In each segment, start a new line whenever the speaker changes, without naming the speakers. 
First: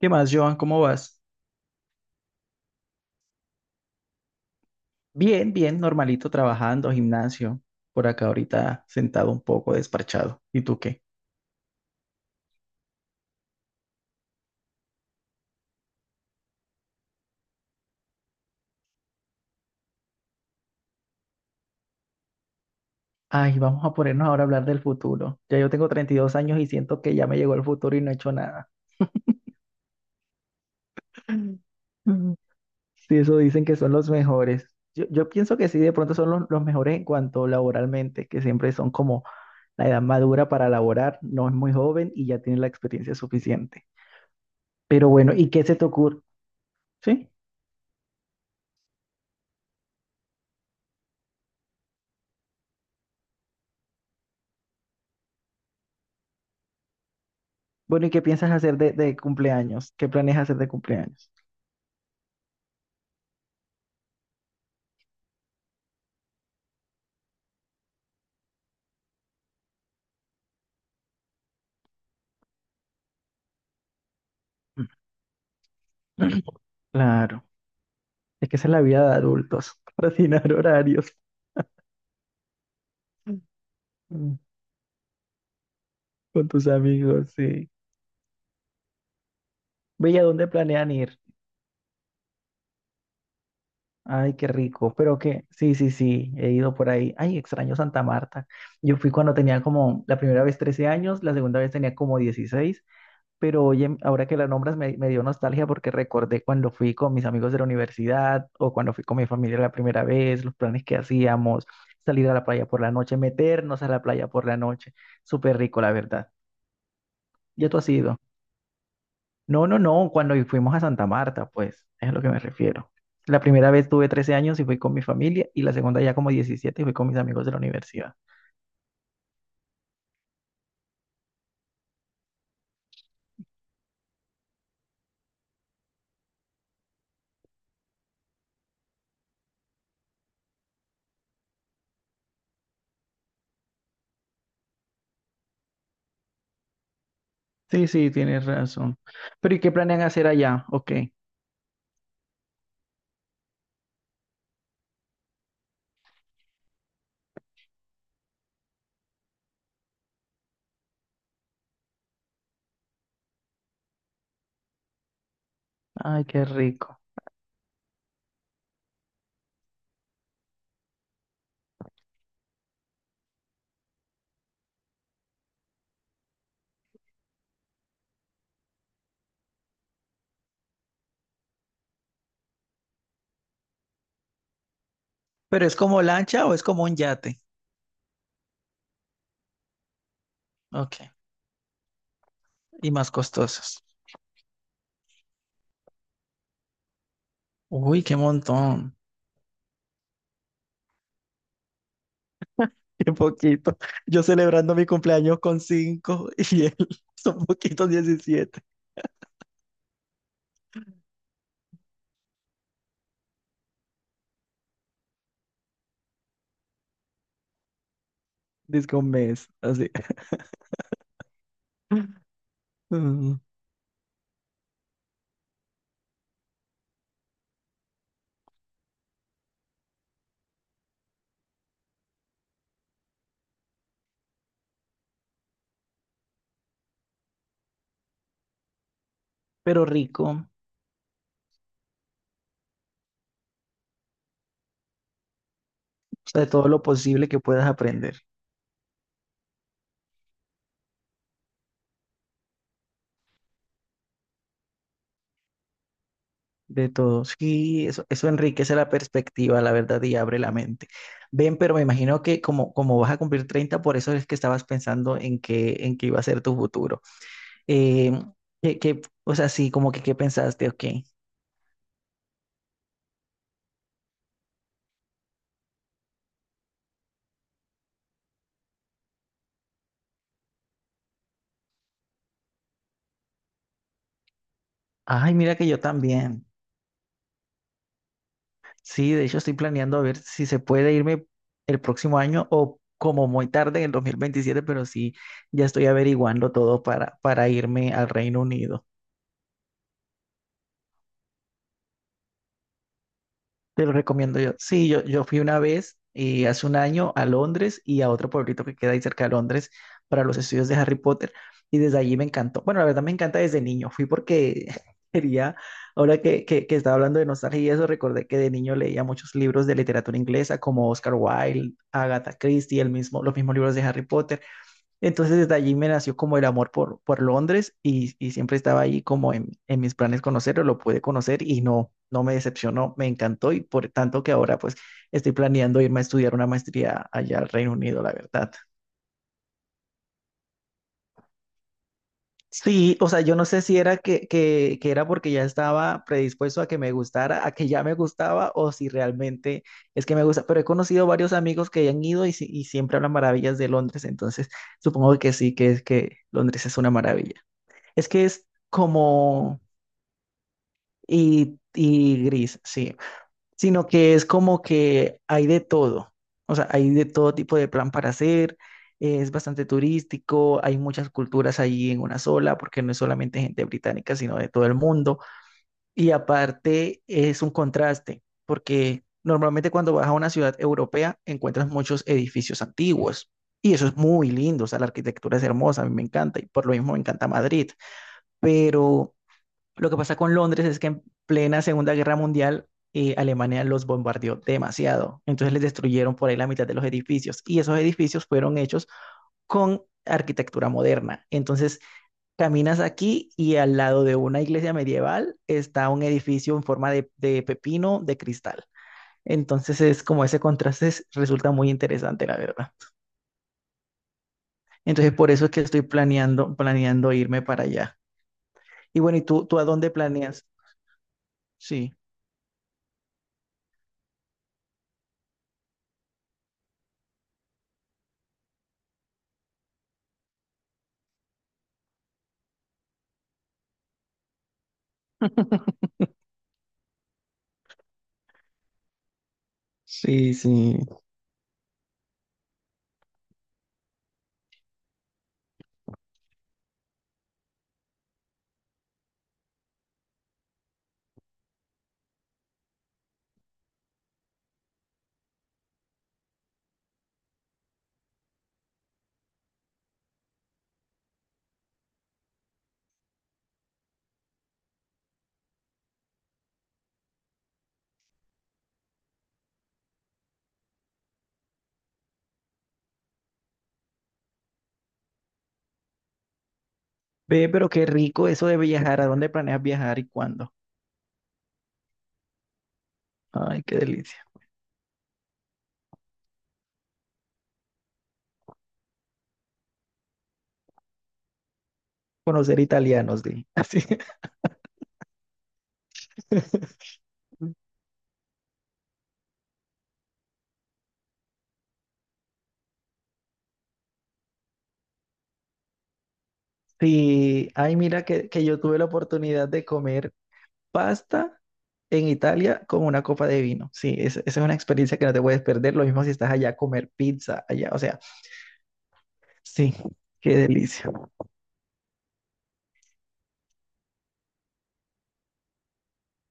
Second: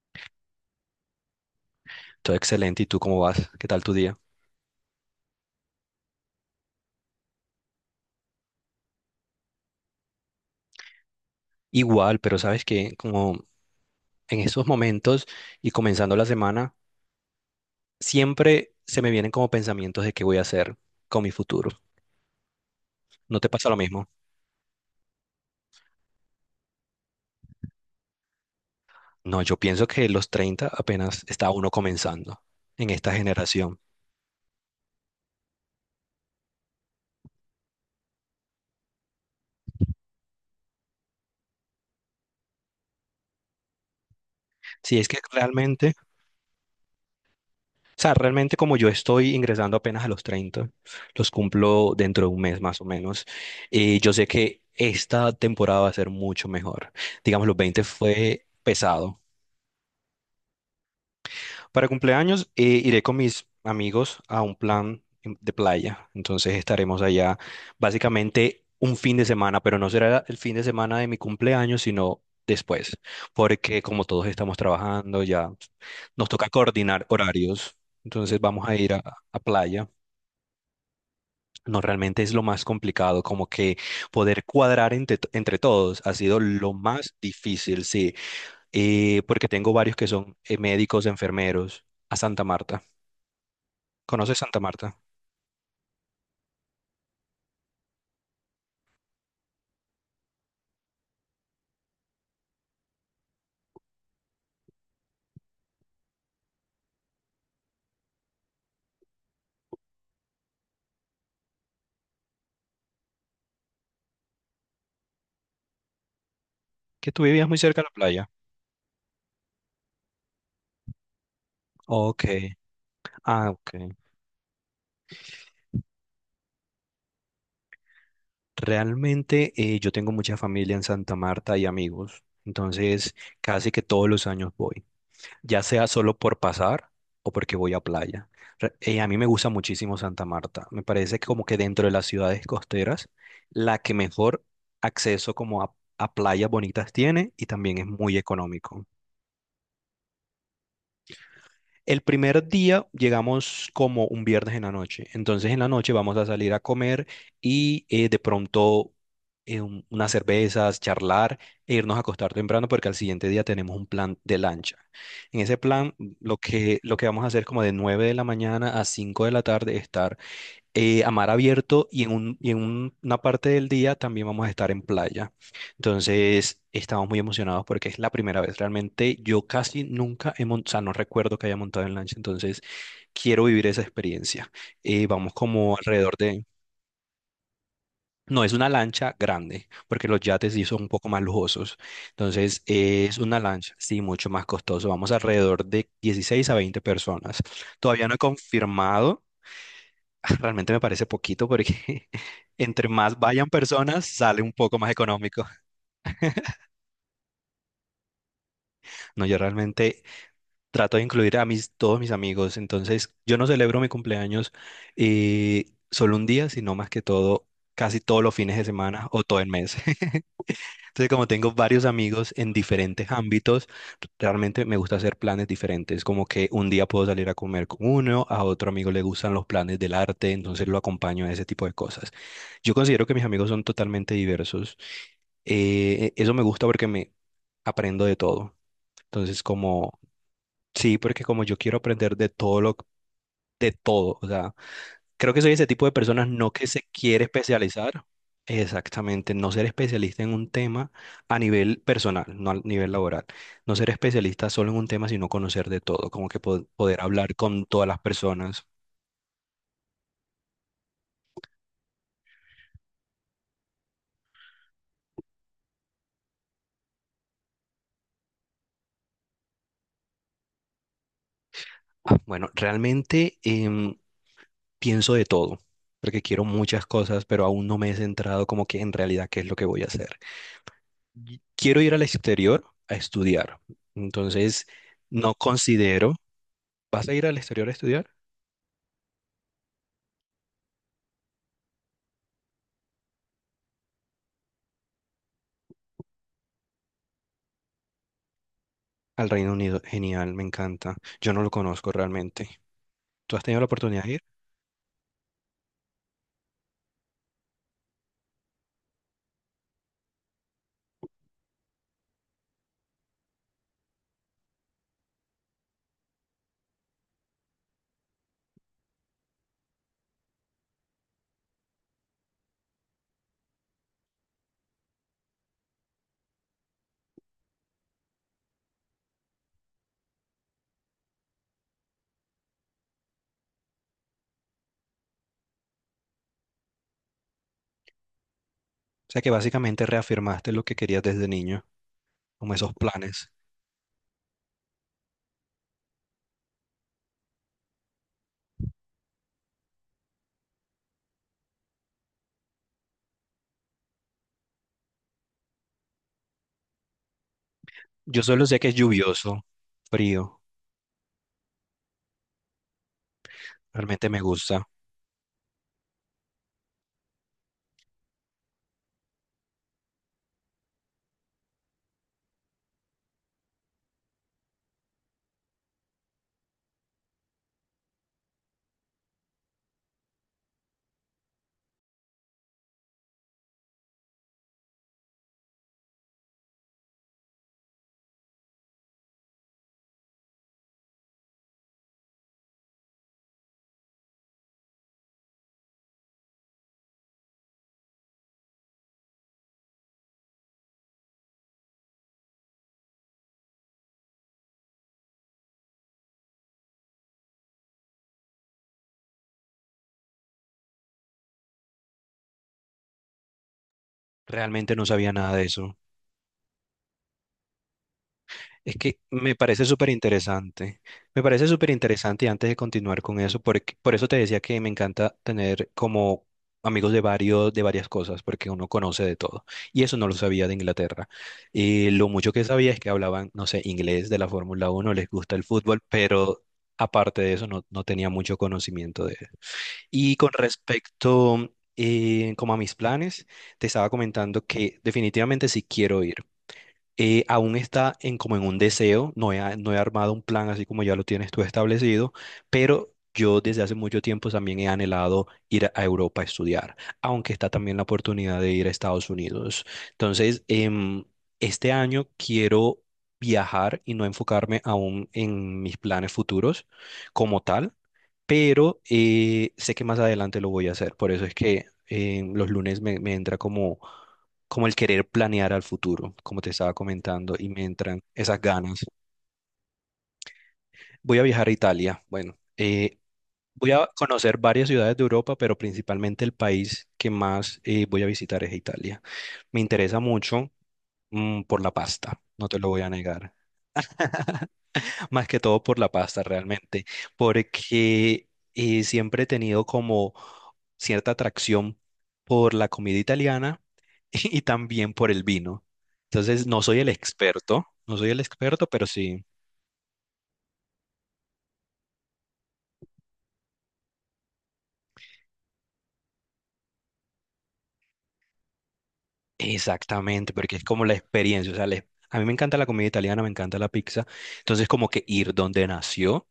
¿Qué más, Joan? ¿Cómo vas?
Todo excelente. ¿Y tú cómo vas? ¿Qué tal tu día?
Bien, bien, normalito, trabajando, gimnasio, por acá ahorita sentado un poco, desparchado. ¿Y tú qué?
Igual, pero sabes que como en esos momentos y comenzando la semana, siempre se me vienen como pensamientos de qué voy a hacer con mi futuro. ¿No te
Ay,
pasa lo
vamos a
mismo?
ponernos ahora a hablar del futuro. Ya yo tengo 32 años y siento que ya me llegó el futuro y no he hecho nada.
No, yo pienso que los 30 apenas está uno
Ujú.
comenzando en esta
Sí, eso dicen que
generación.
son los mejores. Yo pienso que sí, de pronto son los mejores en cuanto laboralmente, que siempre son como la edad madura para laborar, no es muy joven y ya tiene la experiencia suficiente.
Si es
Pero
que
bueno, ¿y qué se te
realmente,
ocurre? ¿Sí?
o sea, realmente como yo estoy ingresando apenas a los 30, los cumplo dentro de un mes más o menos, yo sé que esta temporada va a ser mucho mejor. Digamos, los 20
Bueno, ¿y qué
fue
piensas hacer de
pesado.
cumpleaños? ¿Qué planeas hacer de cumpleaños?
Para cumpleaños iré con mis amigos a un plan de playa. Entonces estaremos allá básicamente un fin de semana, pero no será el fin de semana de mi cumpleaños, sino después, porque como todos estamos trabajando, ya nos toca coordinar
Claro,
horarios. Entonces
es que
vamos
esa es
a
la
ir
vida de
a
adultos,
playa.
coordinar horarios,
No, realmente es lo más complicado, como que
mm,
poder cuadrar entre todos ha sido
con tus
lo más
amigos, sí.
difícil, sí. Porque tengo varios que
Bella,
son
¿dónde planean
médicos,
ir?
enfermeros, a Santa Marta.
Ay,
¿Conoces
qué
Santa
rico,
Marta?
pero que, sí, sí, sí, he ido por ahí. Ay, extraño Santa Marta. Yo fui cuando tenía como, la primera vez 13 años, la segunda vez tenía como 16. Pero oye, ahora que la nombras me dio nostalgia porque recordé cuando fui con mis amigos de la universidad o cuando fui con mi familia la primera vez, los planes que hacíamos, salir a la playa por la noche, meternos a la playa por la noche. Súper rico, la verdad.
Que tú vivías muy
¿Ya tú
cerca de
has
la
ido?
playa.
No, no, no, cuando fuimos a Santa Marta, pues, es a lo
Ok.
que me refiero. La
Ah,
primera
ok.
vez tuve 13 años y fui con mi familia y la segunda ya como 17 y fui con mis amigos de la universidad.
Realmente yo tengo mucha familia en Santa Marta y amigos, entonces casi que todos los años voy, ya sea solo por pasar o porque voy a playa. A mí me gusta muchísimo Santa Marta, me parece que como que dentro de las ciudades costeras, la que mejor acceso como a playas bonitas tiene y también
Sí,
es
sí,
muy
tienes
económico.
razón. Pero ¿y qué planean hacer allá? Ok.
El primer día llegamos como un viernes en la noche, entonces en la noche vamos a salir a comer y de pronto unas cervezas, charlar e irnos a acostar temprano porque al siguiente día tenemos un plan de lancha. En ese plan
Ay, qué
lo
rico.
que vamos a hacer es como de 9 de la mañana a 5 de la tarde, estar a mar abierto y una parte del día también vamos a estar en playa. Entonces, estamos muy emocionados porque es la primera vez. Realmente yo casi nunca he montado, o sea, no recuerdo que haya montado en lancha, entonces quiero vivir esa experiencia. Vamos
¿Pero
como
es como
alrededor de...
lancha o es como un yate?
No, es una lancha grande, porque los yates sí son un
Ok.
poco más lujosos. Entonces,
Y más
es una lancha,
costosas.
sí, mucho más costoso. Vamos alrededor de 16 a 20 personas.
Uy,
Todavía no
qué
he
montón.
confirmado. Realmente me parece poquito porque entre
Qué
más vayan
poquito.
personas,
Yo
sale un
celebrando
poco
mi
más
cumpleaños
económico.
con cinco y él son poquitos 17.
No, yo realmente trato de incluir a todos mis amigos. Entonces, yo no celebro mi cumpleaños solo un día, sino más que todo, casi todos los fines de
Disco
semana
un
o todo el
mes,
mes.
así.
Entonces, como tengo varios amigos en diferentes
Mm.
ámbitos, realmente me gusta hacer planes diferentes. Como que un día puedo salir a comer con uno, a otro amigo le gustan los planes del arte, entonces lo acompaño a ese tipo de cosas. Yo considero que mis amigos son totalmente diversos. Eso me gusta porque me aprendo de todo. Entonces,
Pero
como,
rico, o
sí, porque como yo quiero aprender de todo, o sea. Creo que soy ese tipo de personas,
sea, de
no que
todo
se
lo
quiere
posible que puedas
especializar.
aprender,
Exactamente, no ser especialista en un tema a nivel personal, no a nivel laboral. No ser especialista solo en un tema, sino conocer de todo, como que
de
poder
todo.
hablar con todas
Sí,
las
eso
personas.
enriquece la perspectiva, la verdad, y abre la mente. Ven, pero me imagino que como, como vas a cumplir 30, por eso es que estabas pensando en qué iba a ser tu futuro. Eh, que, o sea, sí, como que qué pensaste, ok.
Ah, bueno, realmente pienso de todo, porque quiero muchas cosas, pero aún no me he centrado como que en realidad qué es lo que voy a hacer. Y quiero ir al exterior a estudiar, entonces no
Ay, mira que yo
considero...
también.
¿Vas a ir al exterior a estudiar?
Sí, de hecho estoy planeando a ver si se puede irme el próximo año o como muy tarde en el 2027, pero sí, ya estoy averiguando todo para irme al Reino Unido.
Al Reino Unido, genial, me encanta. Yo no lo conozco realmente. ¿Tú has tenido la
Te lo
oportunidad de ir?
recomiendo yo. Sí, yo fui una vez hace un año a Londres y a otro pueblito que queda ahí cerca de Londres para los estudios de Harry Potter y desde allí me encantó. Bueno, la verdad me encanta desde niño. Fui porque quería, ahora que estaba hablando de nostalgia y eso, recordé que de niño leía muchos libros de literatura inglesa como Oscar Wilde, Agatha Christie, el mismo, los mismos libros de Harry Potter. Entonces desde allí me nació como el amor por Londres y siempre estaba ahí como en mis planes conocerlo, lo pude conocer y no, no me decepcionó, me encantó y por tanto que ahora pues estoy planeando irme a estudiar una maestría allá al Reino Unido, la verdad.
O sea que básicamente reafirmaste lo que querías desde niño, como esos
Sí, o sea,
planes.
yo no sé si era que, que era porque ya estaba predispuesto a que me gustara, a que ya me gustaba o si realmente es que me gusta, pero he conocido varios amigos que han ido y, y siempre hablan maravillas de Londres, entonces supongo que sí, que es que Londres es una maravilla. Es
Yo
que es
solo sé que es lluvioso,
como...
frío,
Y gris, sí. Sino
realmente
que
me
es como
gusta.
que hay de todo. O sea, hay de todo tipo de plan para hacer. Es bastante turístico, hay muchas culturas ahí en una sola, porque no es solamente gente británica, sino de todo el mundo. Y aparte es un contraste, porque normalmente cuando vas a una ciudad europea encuentras muchos edificios antiguos y eso es muy lindo, o sea, la arquitectura es hermosa, a mí me encanta y por lo mismo me encanta Madrid, pero lo que pasa con Londres es que en plena Segunda Guerra Mundial Alemania los bombardeó demasiado. Entonces les destruyeron por ahí la mitad de los edificios y esos edificios fueron hechos con arquitectura moderna. Entonces caminas aquí y al lado de una iglesia medieval está un edificio en forma de pepino de cristal. Entonces es como ese contraste resulta muy interesante, la verdad.
Realmente no sabía
Entonces por
nada de
eso es que
eso.
estoy planeando irme para allá.
Es
Y
que
bueno, ¿y
me
tú
parece
a
súper
dónde planeas?
interesante. Me parece súper
Sí.
interesante y antes de continuar con eso, porque, por eso te decía que me encanta tener como amigos de varios, de varias cosas, porque uno conoce de todo. Y eso no lo sabía de Inglaterra. Y lo mucho que sabía es que hablaban, no sé, inglés de la Fórmula Uno, les gusta el fútbol, pero aparte de eso no tenía mucho conocimiento de eso. Y con
Sí, sí.
respecto como a mis planes, te estaba comentando que definitivamente sí quiero ir, aún está en como en un deseo, no he armado un plan así como ya lo tienes tú establecido, pero yo desde hace mucho tiempo también he anhelado ir a Europa a estudiar, aunque está también la oportunidad de ir a Estados Unidos. Entonces, este año quiero viajar y no enfocarme aún en mis planes futuros como tal, pero sé que más adelante lo voy a hacer, por eso es que los lunes me entra como el querer planear al futuro, como te estaba comentando, y
Ve,
me
pero qué
entran
rico
esas
eso de
ganas.
viajar. ¿A dónde planeas viajar y cuándo?
Voy a viajar a Italia. Bueno,
Ay,
voy
qué
a
delicia.
conocer varias ciudades de Europa, pero principalmente el país que más voy a visitar es Italia. Me interesa mucho, por la pasta, no te
Conocer
lo voy a
italianos,
negar.
di. Así.
Más que todo por la pasta realmente, porque siempre he tenido como cierta atracción por la comida italiana y también por el vino. Entonces, no soy el
Sí,
experto,
ay,
no
mira
soy el
que yo
experto,
tuve
pero
la
sí,
oportunidad de comer pasta en Italia con una copa de vino. Sí, esa es una experiencia que no te puedes perder. Lo mismo si estás allá a comer pizza allá. O sea, sí,
exactamente,
qué
porque es como
delicia.
la experiencia, o sea, a mí me encanta la comida italiana, me encanta la pizza, entonces como que ir donde nació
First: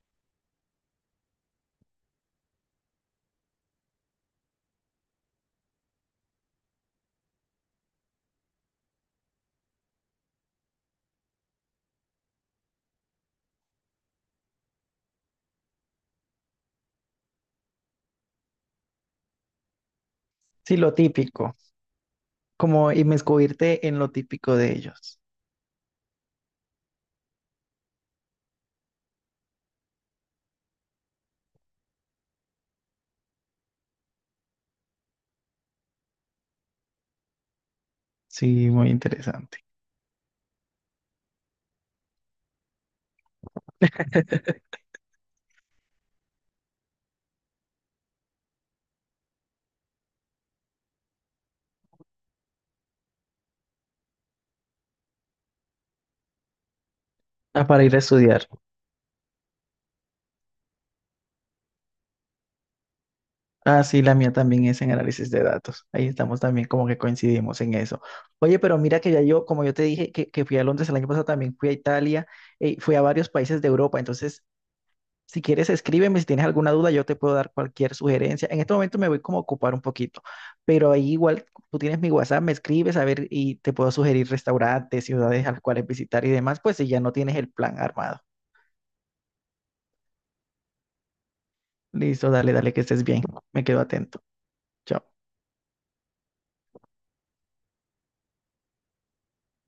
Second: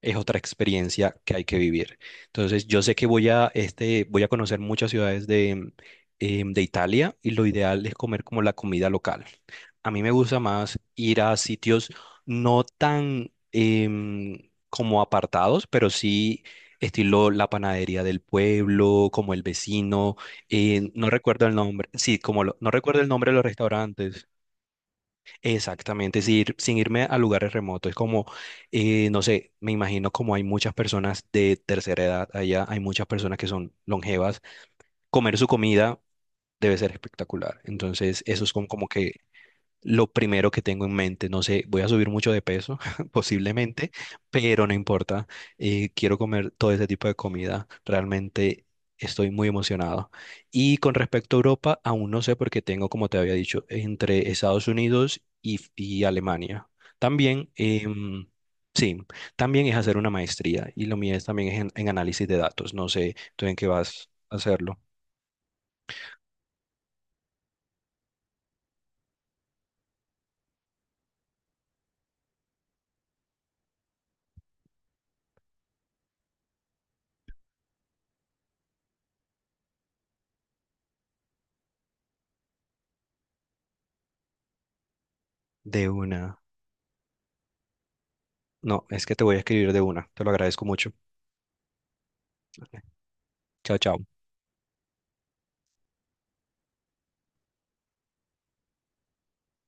es otra experiencia que hay que vivir. Entonces, yo sé que voy a conocer muchas ciudades de Italia y lo ideal es comer como la comida local. A mí me gusta más ir a sitios no tan como apartados, pero sí estilo la panadería del pueblo, como el vecino,
Sí, lo
no recuerdo el
típico.
nombre, sí, como no
Como
recuerdo el nombre de los
inmiscuirte en lo
restaurantes.
típico de ellos.
Exactamente, sin, sin irme a lugares remotos. Es como, no sé, me imagino como hay muchas personas de tercera edad allá, hay muchas personas que son longevas. Comer su comida debe ser espectacular. Entonces, eso es como,
Sí,
como
muy
que
interesante.
lo primero que tengo en mente. No sé, voy a subir mucho de peso, posiblemente, pero no importa. Quiero comer todo ese tipo de comida. Realmente estoy muy emocionado. Y con respecto a Europa, aún no sé porque tengo, como te había dicho, entre Estados Unidos y Alemania. También,
Ah, para ir a estudiar.
sí, también es hacer una maestría y lo mío es también es en análisis de datos. No sé tú en qué
Ah, sí,
vas
la mía
a
también
hacerlo.
es en análisis de datos. Ahí estamos también como que coincidimos en eso. Oye, pero mira que ya yo, como yo te dije que fui a Londres el año pasado, también fui a Italia, fui a varios países de Europa. Entonces, si quieres, escríbeme. Si tienes alguna duda, yo te puedo dar cualquier sugerencia. En este momento me voy como a ocupar un poquito, pero ahí igual tú tienes mi WhatsApp, me escribes a ver y te puedo sugerir restaurantes, ciudades a las cuales
De
visitar y
una.
demás, pues si ya no tienes el plan armado.
No, es que te voy a escribir de una. Te lo agradezco mucho.
Listo, dale, dale, que estés bien. Me
Chao,
quedo
chao.
atento. Chao.